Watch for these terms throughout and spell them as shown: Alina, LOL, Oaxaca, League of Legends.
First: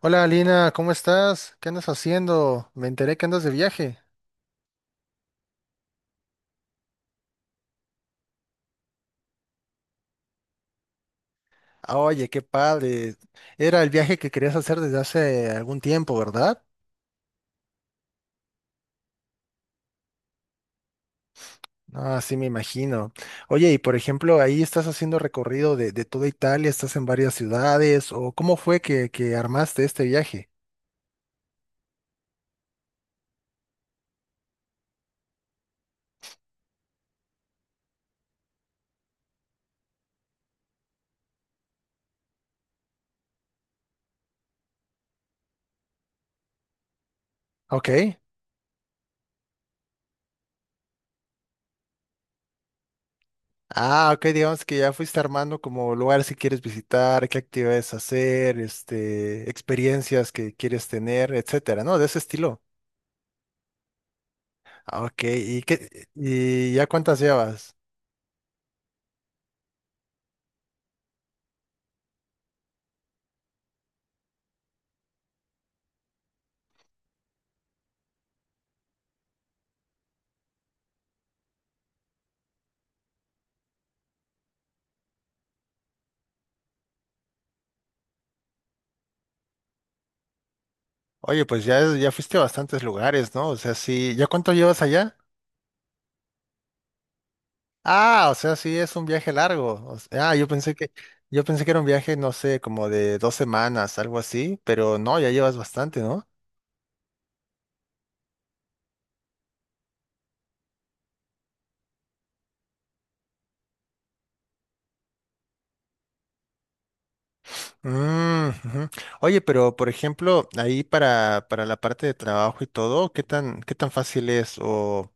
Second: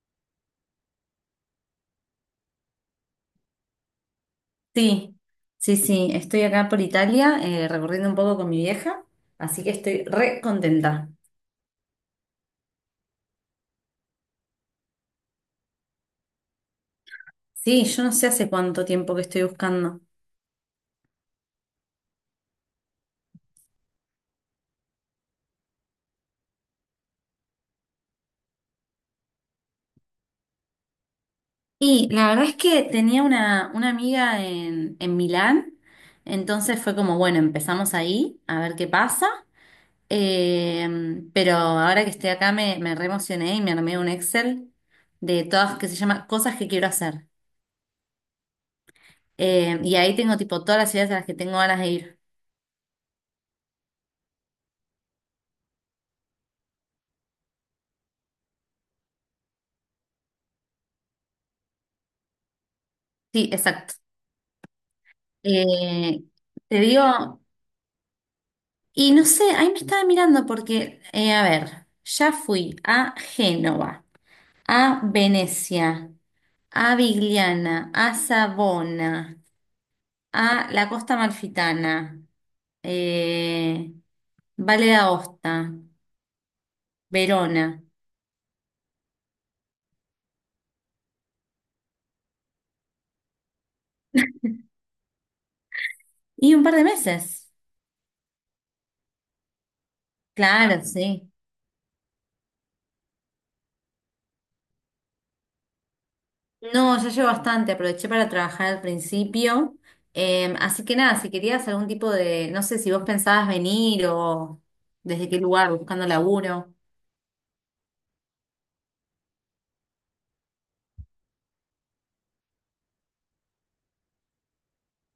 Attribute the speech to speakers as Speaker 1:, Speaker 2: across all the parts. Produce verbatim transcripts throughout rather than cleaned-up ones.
Speaker 1: Hola Alina, ¿cómo estás? ¿Qué andas haciendo? Me enteré que andas de viaje.
Speaker 2: Sí, sí, sí, estoy acá por Italia, eh, recorriendo un poco con mi vieja, así que estoy re contenta.
Speaker 1: Ah, oye, qué padre. Era el viaje que querías hacer desde hace algún tiempo, ¿verdad?
Speaker 2: Sí, yo no sé hace cuánto tiempo que estoy buscando.
Speaker 1: Ah, sí, me imagino. Oye, y por ejemplo, ahí estás haciendo recorrido de, de toda Italia, estás en varias ciudades, o ¿cómo fue que, que armaste este viaje?
Speaker 2: Y la verdad es que tenía una, una amiga en, en Milán, entonces fue como, bueno, empezamos ahí, a ver qué pasa. Eh, pero ahora que estoy acá me, me re emocioné y me armé un Excel de todas que se llama cosas que quiero hacer.
Speaker 1: Ok.
Speaker 2: Eh, y ahí tengo tipo todas las ciudades a las que tengo ganas de ir.
Speaker 1: Ah, ok, digamos que ya fuiste armando como lugares que quieres visitar, qué actividades hacer, este, experiencias que quieres tener, etcétera, ¿no? De ese estilo.
Speaker 2: Sí, exacto.
Speaker 1: Ah, ok, ¿y qué,
Speaker 2: Eh,
Speaker 1: y
Speaker 2: Te
Speaker 1: ya cuántas
Speaker 2: digo,
Speaker 1: llevas?
Speaker 2: y no sé, ahí me estaba mirando porque, eh, a ver, ya fui a Génova, a Venecia, a Vigliana, a Savona, a la Costa Amalfitana, eh, Valle d'Aosta, Verona,
Speaker 1: Oye, pues ya, ya fuiste a bastantes lugares, ¿no? O sea, sí, ¿ya cuánto llevas allá?
Speaker 2: y un par de meses.
Speaker 1: Ah, o sea, sí, es un viaje largo. O sea, ah, yo pensé
Speaker 2: Claro,
Speaker 1: que,
Speaker 2: sí.
Speaker 1: yo pensé que era un viaje, no sé, como de dos semanas, algo así, pero no, ya llevas bastante, ¿no?
Speaker 2: No, ya llevo bastante, aproveché para trabajar al principio. Em, así que nada, si querías algún tipo de, no sé si vos pensabas venir o desde qué lugar, buscando laburo.
Speaker 1: Mm, ujú. Oye, pero por ejemplo, ahí para, para la parte de trabajo y todo, ¿qué tan, ¿qué tan fácil es? O,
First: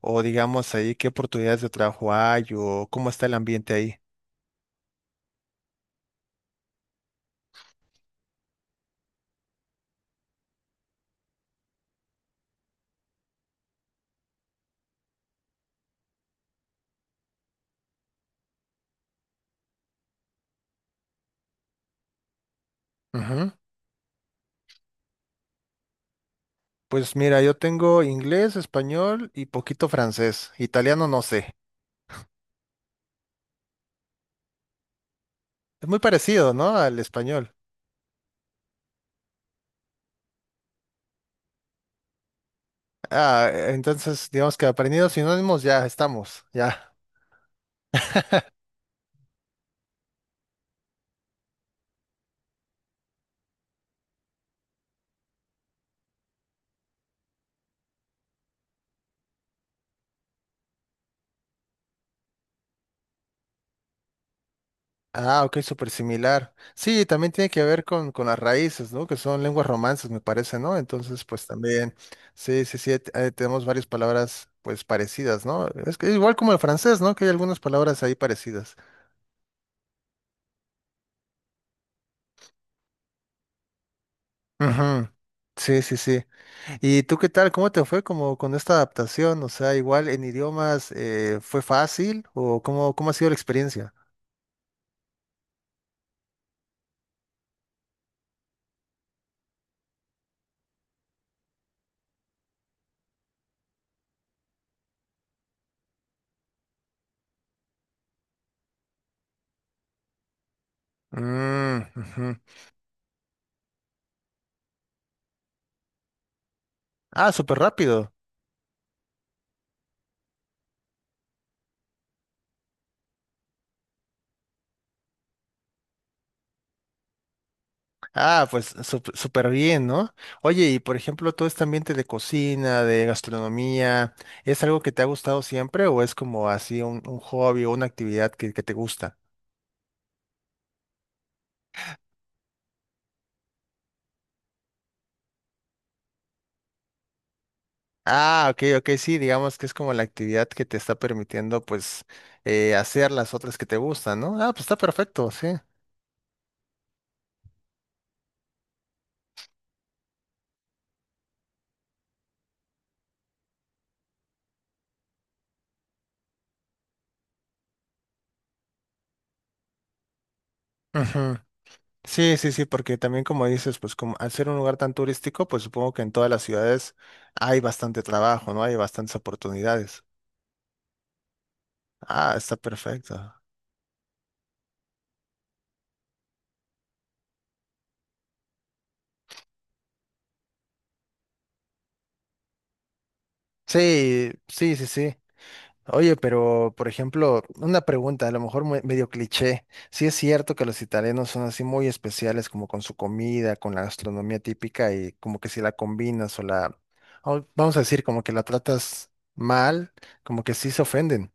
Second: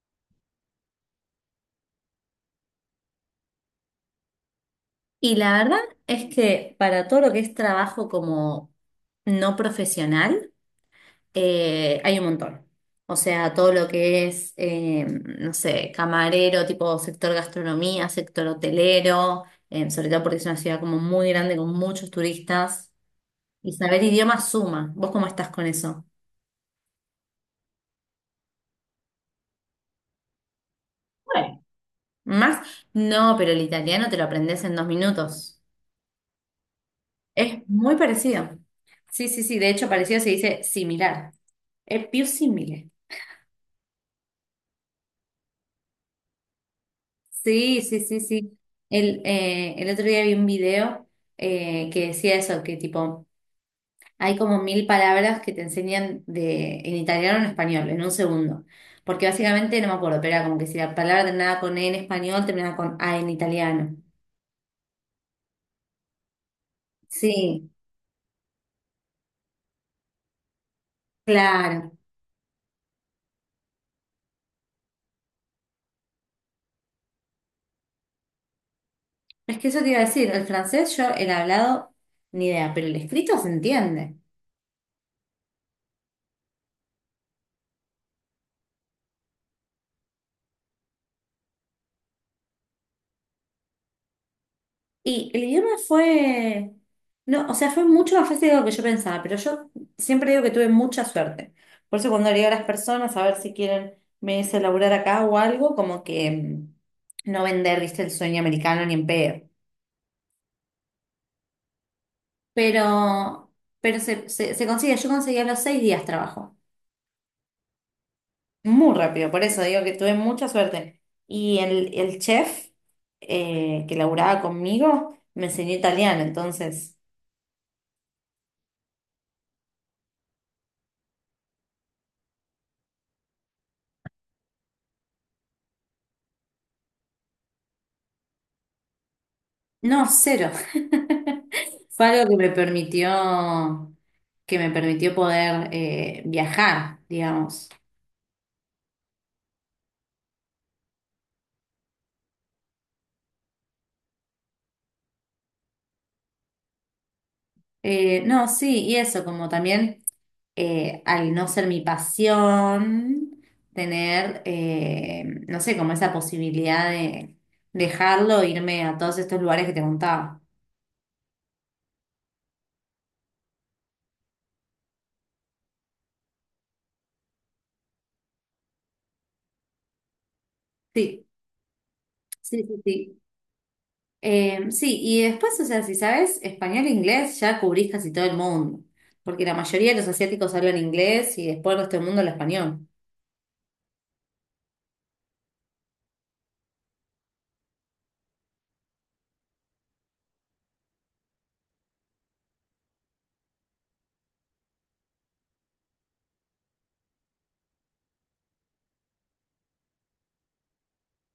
Speaker 1: o digamos ahí, ¿qué oportunidades de trabajo hay? ¿O cómo está el ambiente
Speaker 2: Y la verdad es que para todo lo que es trabajo como no profesional, eh, hay un montón. O sea, todo lo que es, em, no sé, camarero, tipo sector gastronomía, sector hotelero, em, sobre todo porque es una ciudad como muy grande con muchos turistas.
Speaker 1: ahí?
Speaker 2: Y saber idiomas suma. ¿Vos cómo estás con eso?
Speaker 1: Pues mira, yo tengo inglés, español y poquito francés. Italiano no sé.
Speaker 2: Bueno, ¿más? No, pero el italiano te lo aprendes en dos minutos.
Speaker 1: Es muy parecido, ¿no? Al español.
Speaker 2: Es muy parecido. Sí, sí, sí. De hecho, parecido se dice similar. Es più simile.
Speaker 1: Ah, e, entonces digamos que aprendido sinónimos ya estamos, ya.
Speaker 2: Sí, sí, sí, sí. El, eh, el otro día vi un video eh, que decía eso, que tipo, hay como mil palabras que te enseñan de, en italiano o en español, en un segundo. Porque básicamente, no me acuerdo, pero era como que si la palabra terminaba con E en español, terminaba con A en italiano.
Speaker 1: Ah, ok, súper similar. Sí, también tiene que
Speaker 2: Sí,
Speaker 1: ver con, con las raíces, ¿no? Que son lenguas romances, me parece, ¿no? Entonces, pues
Speaker 2: claro,
Speaker 1: también, sí, sí, sí, t- eh, tenemos varias palabras, pues parecidas, ¿no? Es que igual como el francés, ¿no? Que hay algunas palabras ahí parecidas.
Speaker 2: es que eso te iba a decir, el francés yo el hablado ni idea, pero el escrito se entiende.
Speaker 1: Ujú. Sí, sí, sí. ¿Y tú qué tal? ¿Cómo te fue como con esta adaptación? O sea, igual en idiomas eh, fue fácil o cómo, ¿cómo ha sido la experiencia?
Speaker 2: Y el idioma fue, no, o sea, fue mucho más fácil de lo que yo pensaba, pero yo siempre digo que tuve mucha suerte. Por eso cuando le digo a las personas a ver si quieren venirse a laburar acá o algo, como que mm, no vender, viste, el sueño americano ni en pedo.
Speaker 1: Mm, ujú.
Speaker 2: Pero, pero se, se, se consigue, yo conseguí a los seis días trabajo.
Speaker 1: Ah, súper rápido.
Speaker 2: Muy rápido, por eso digo que tuve mucha suerte. Y el, el chef eh, que laburaba conmigo me enseñó italiano, entonces,
Speaker 1: Ah, pues sup- súper bien, ¿no? Oye, y por ejemplo, todo este ambiente de cocina, de gastronomía, ¿es algo que te ha gustado siempre o es como así un, un hobby o una actividad que, que te gusta?
Speaker 2: no, cero. Fue algo que me permitió, que me permitió poder eh, viajar, digamos.
Speaker 1: Ah, ok, ok, sí, digamos que es como la actividad que te está permitiendo pues eh, hacer las otras que te gustan, ¿no? Ah, pues está perfecto, sí.
Speaker 2: Eh, no, sí, y eso, como también eh, al no ser mi pasión, tener, eh, no sé, como esa posibilidad de dejarlo, irme a todos estos lugares que te contaba.
Speaker 1: Ujú. Sí, sí, sí, porque también como dices, pues como al ser un lugar tan turístico, pues supongo que en todas las ciudades hay bastante trabajo, ¿no? Hay bastantes oportunidades.
Speaker 2: Sí.
Speaker 1: Ah, está
Speaker 2: Sí, sí,
Speaker 1: perfecto.
Speaker 2: sí. Eh, sí, y después, o sea, si sabes español e inglés, ya cubrís casi todo el mundo, porque la mayoría de los asiáticos hablan inglés y después el resto del mundo habla español.
Speaker 1: Sí, sí, sí, sí. Oye, pero por ejemplo, una pregunta, a lo mejor mue- medio cliché. Sí es cierto que los italianos son así muy especiales como con su comida, con la gastronomía típica y como que si la combinas o la, o vamos a decir, como que la tratas mal, como que sí se ofenden.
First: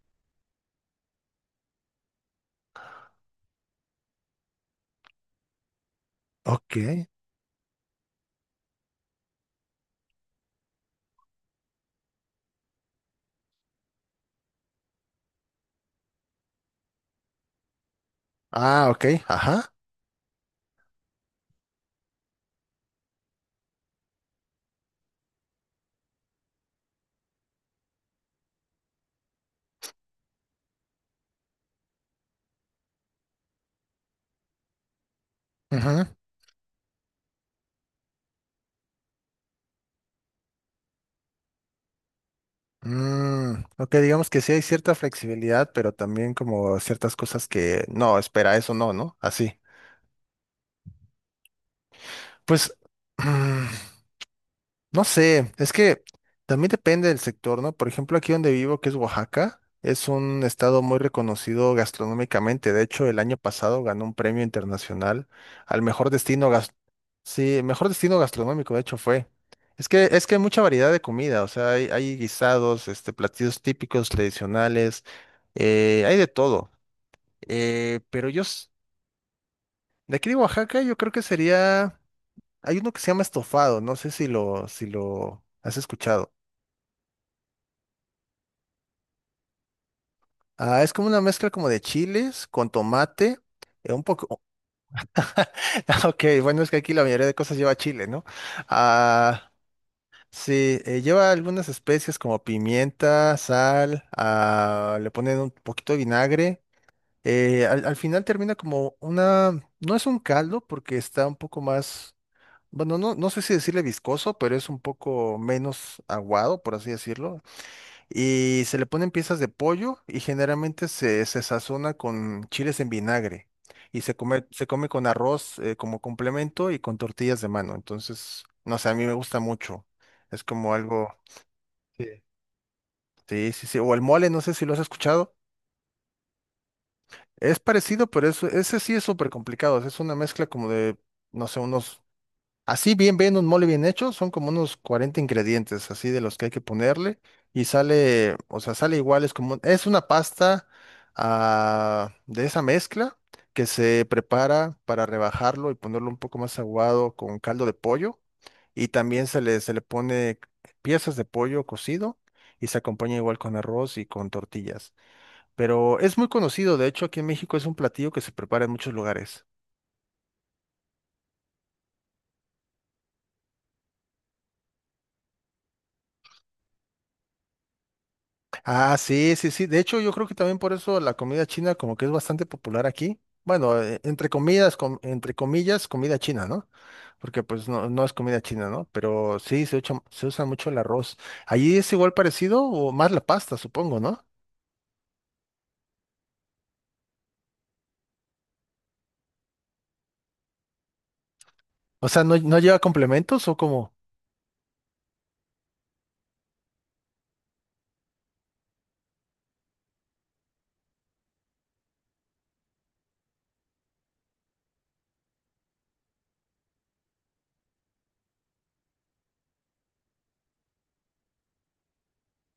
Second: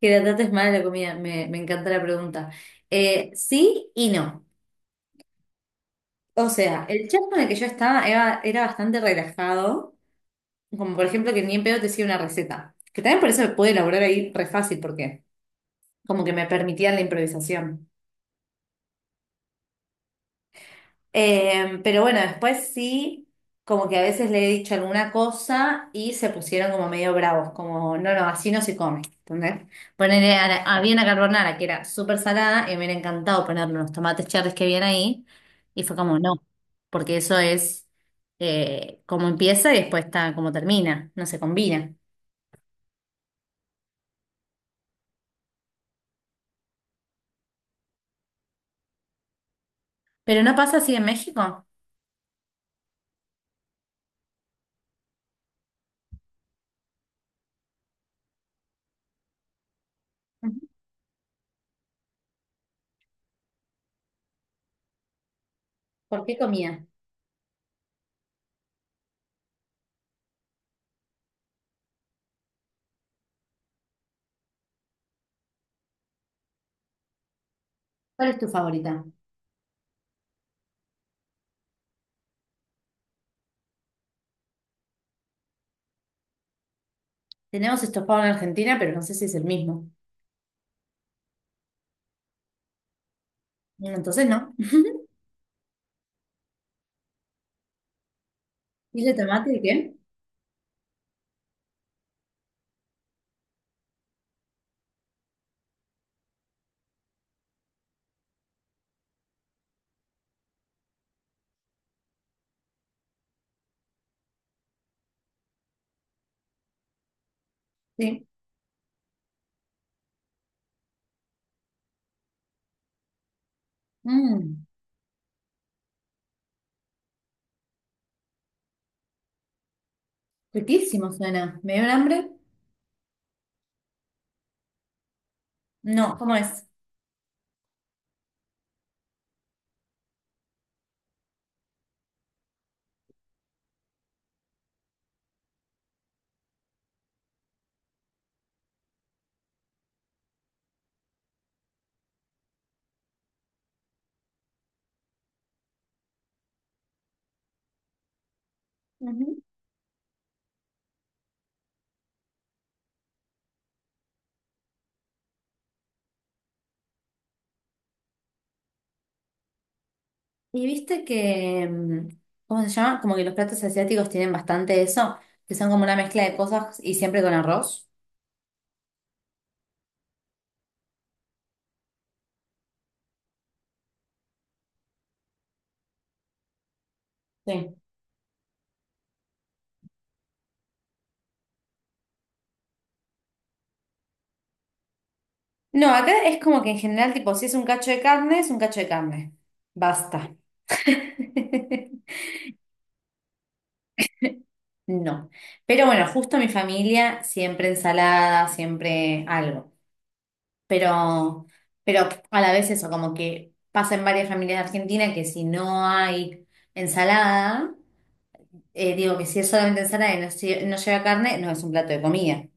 Speaker 2: Que la trates mal la comida, me, me encanta la pregunta. Eh, sí y no. O
Speaker 1: Ok.
Speaker 2: sea, el chat con el que yo estaba era, era bastante relajado, como por ejemplo que ni en pedo te decía una receta, que también por eso pude elaborar ahí re fácil, porque como que me permitían la improvisación.
Speaker 1: Ah, ok, ajá.
Speaker 2: Eh, pero bueno, después sí, como que a veces le he dicho alguna cosa y se pusieron como medio bravos, como, no, no, así no se come, ¿entendés? Ponerle, a la- había una carbonara que era súper salada y me hubiera encantado ponerle unos tomates cherries que habían ahí y fue
Speaker 1: Ajá.
Speaker 2: como, no, porque eso es eh, como empieza y después está como termina, no se combina.
Speaker 1: Mm, ok, digamos que sí hay cierta flexibilidad, pero también como ciertas cosas que no, espera, eso no, ¿no? Así.
Speaker 2: Pero no pasa así en México.
Speaker 1: Pues, mm, no sé, es que también depende del sector, ¿no? Por ejemplo, aquí donde vivo, que es Oaxaca, es un
Speaker 2: Ujú.
Speaker 1: estado muy reconocido gastronómicamente. De hecho, el año pasado ganó un premio internacional al mejor
Speaker 2: ¿Por qué
Speaker 1: destino.
Speaker 2: comida?
Speaker 1: Sí, el mejor destino gastronómico, de hecho, fue. Es que, es que hay mucha variedad de comida, o sea, hay, hay guisados, este, platillos típicos, tradicionales, eh, hay de todo. Eh, pero
Speaker 2: ¿Cuál es
Speaker 1: yo,
Speaker 2: tu
Speaker 1: s-
Speaker 2: favorita?
Speaker 1: de aquí de Oaxaca, yo creo que sería, hay uno que se llama estofado, no sé si lo, si lo has escuchado.
Speaker 2: Tenemos estofado en Argentina, pero no sé si es el mismo.
Speaker 1: Ah, es como una mezcla como de chiles con tomate, eh, un
Speaker 2: Entonces
Speaker 1: poco,
Speaker 2: no.
Speaker 1: ok, bueno, es que aquí la mayoría de cosas lleva chile, ¿no?
Speaker 2: ¿Y de
Speaker 1: Ah,
Speaker 2: tomate de qué?
Speaker 1: sí, eh, lleva algunas especies como pimienta, sal, ah, le ponen un poquito de vinagre. eh, al, al final termina como una, no es un caldo porque está un poco más, bueno, no, no sé si decirle viscoso, pero es un poco menos aguado, por así decirlo.
Speaker 2: Sí.
Speaker 1: Y se le ponen piezas de pollo y generalmente se, se sazona con chiles en vinagre. Y se come,
Speaker 2: Mmm,
Speaker 1: se come con arroz, eh, como complemento y con tortillas de mano. Entonces, no sé, a mí me gusta mucho. Es como
Speaker 2: riquísimo
Speaker 1: algo.
Speaker 2: suena. ¿Me dio un
Speaker 1: Sí.
Speaker 2: hambre?
Speaker 1: Sí, sí, sí. O el mole, no sé si lo has escuchado.
Speaker 2: No, ¿cómo es?
Speaker 1: Es parecido, pero es- ese sí es súper complicado. Es una mezcla como de, no sé, unos. Así bien, bien, un mole bien hecho, son como unos cuarenta ingredientes, así de los que hay que ponerle, y sale, o sea, sale igual, es como, un- es una pasta, ah, de esa mezcla que se prepara para rebajarlo y ponerlo un poco más aguado con caldo de pollo, y también
Speaker 2: Ujú.
Speaker 1: se le, se le pone piezas de pollo cocido, y se acompaña igual con arroz y con tortillas. Pero es muy conocido, de hecho, aquí en México es un platillo que se prepara en muchos lugares.
Speaker 2: Y viste que, mm, ¿cómo se llama? Como que los platos asiáticos tienen bastante eso, que son como una mezcla de cosas y siempre con arroz.
Speaker 1: Ah, sí, sí, sí. De hecho, yo creo que también por eso la comida china como que es bastante popular aquí. Bueno, eh, entre comidas, com- entre comillas, comida china, ¿no? Porque pues
Speaker 2: Sí.
Speaker 1: no, no es comida china, ¿no? Pero sí, se usa, se usa mucho el arroz. ¿Allí es igual parecido o más la pasta, supongo, ¿no?
Speaker 2: No, acá es como que en general, tipo, si es un cacho de carne, es un cacho de carne. Basta.
Speaker 1: O sea, ¿no, no lleva complementos o como?
Speaker 2: No. Pero bueno, justo mi familia, siempre ensalada, siempre algo. Pero, pero a la vez eso, como que pasa en varias familias de Argentina que si no hay ensalada, eh, digo que si es solamente ensalada y no, lle- no lleva carne, no es un plato de comida.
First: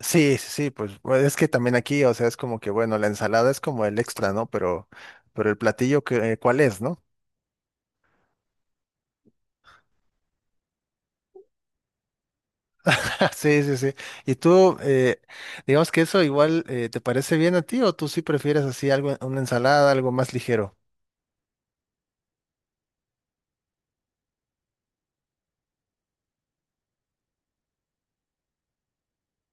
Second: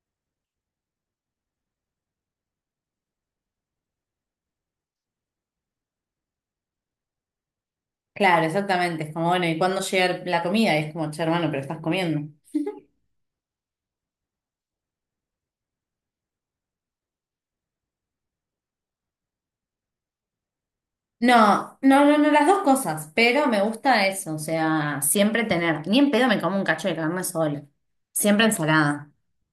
Speaker 1: Sí, sí, sí, pues bueno, es que también aquí, o sea, es como que, bueno, la ensalada es como el extra, ¿no? Pero, pero el platillo, que, eh, ¿cuál es, no?
Speaker 2: Claro, exactamente. Es como, bueno, ¿y cuándo llega la comida? Y es como, che, hermano, pero estás comiendo.
Speaker 1: Sí, sí, sí. ¿Y tú, eh, digamos que eso igual eh, te parece bien a ti o tú sí prefieres así algo, una ensalada, algo más ligero?
Speaker 2: No, no, no, no, las dos cosas, pero me gusta eso, o sea, siempre tener, ni en pedo me como un cacho de carne sola, siempre ensalada.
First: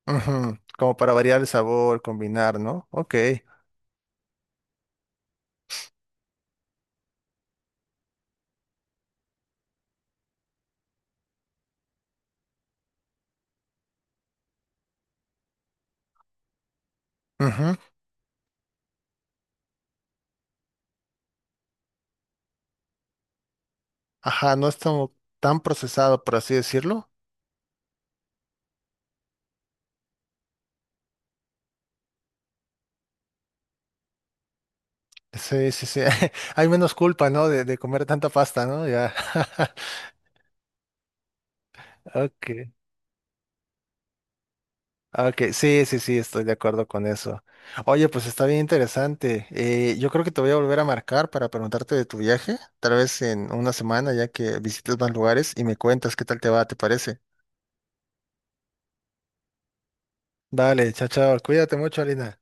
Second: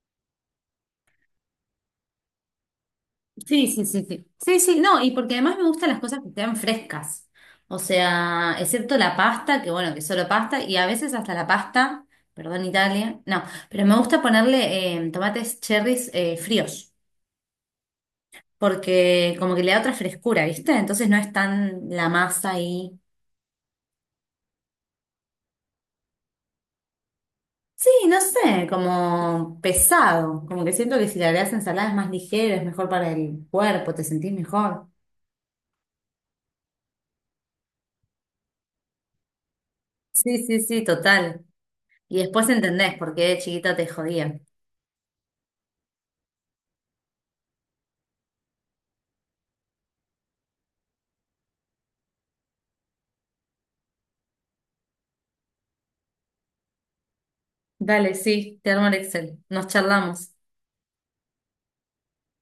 Speaker 1: Ujú, como para variar el sabor, combinar, ¿no? Ok.
Speaker 2: Sí, sí, sí, sí. Sí, sí, no, y porque además me gustan las cosas que sean frescas. O sea, excepto la pasta, que bueno, que solo pasta, y a veces hasta la pasta, perdón Italia, no, pero me gusta ponerle eh, tomates cherries eh, fríos,
Speaker 1: Ujú.
Speaker 2: porque como que le da otra frescura, ¿viste? Entonces no es tan la masa ahí.
Speaker 1: Ajá, no es tan, tan procesado, por así decirlo.
Speaker 2: Sí, no sé, como pesado, como que siento que si le agregas ensalada es más ligero, es mejor para el cuerpo, te sentís mejor.
Speaker 1: Sí, sí, sí. Hay menos culpa, ¿no? De, de comer tanta pasta, ¿no? Ya.
Speaker 2: Sí, sí, sí, total. Y
Speaker 1: Ok.
Speaker 2: después entendés por qué de chiquita te jodían.
Speaker 1: Ok, sí, sí, sí, estoy de acuerdo con eso. Oye, pues está bien interesante. Eh, yo creo que te voy a volver a marcar para preguntarte de tu viaje, tal vez en una semana ya que visites más lugares y me cuentas qué tal te va, ¿te parece?
Speaker 2: Dale, sí, te armo el Excel. Nos charlamos.
Speaker 1: Vale, chao, chao. Cuídate mucho, Alina.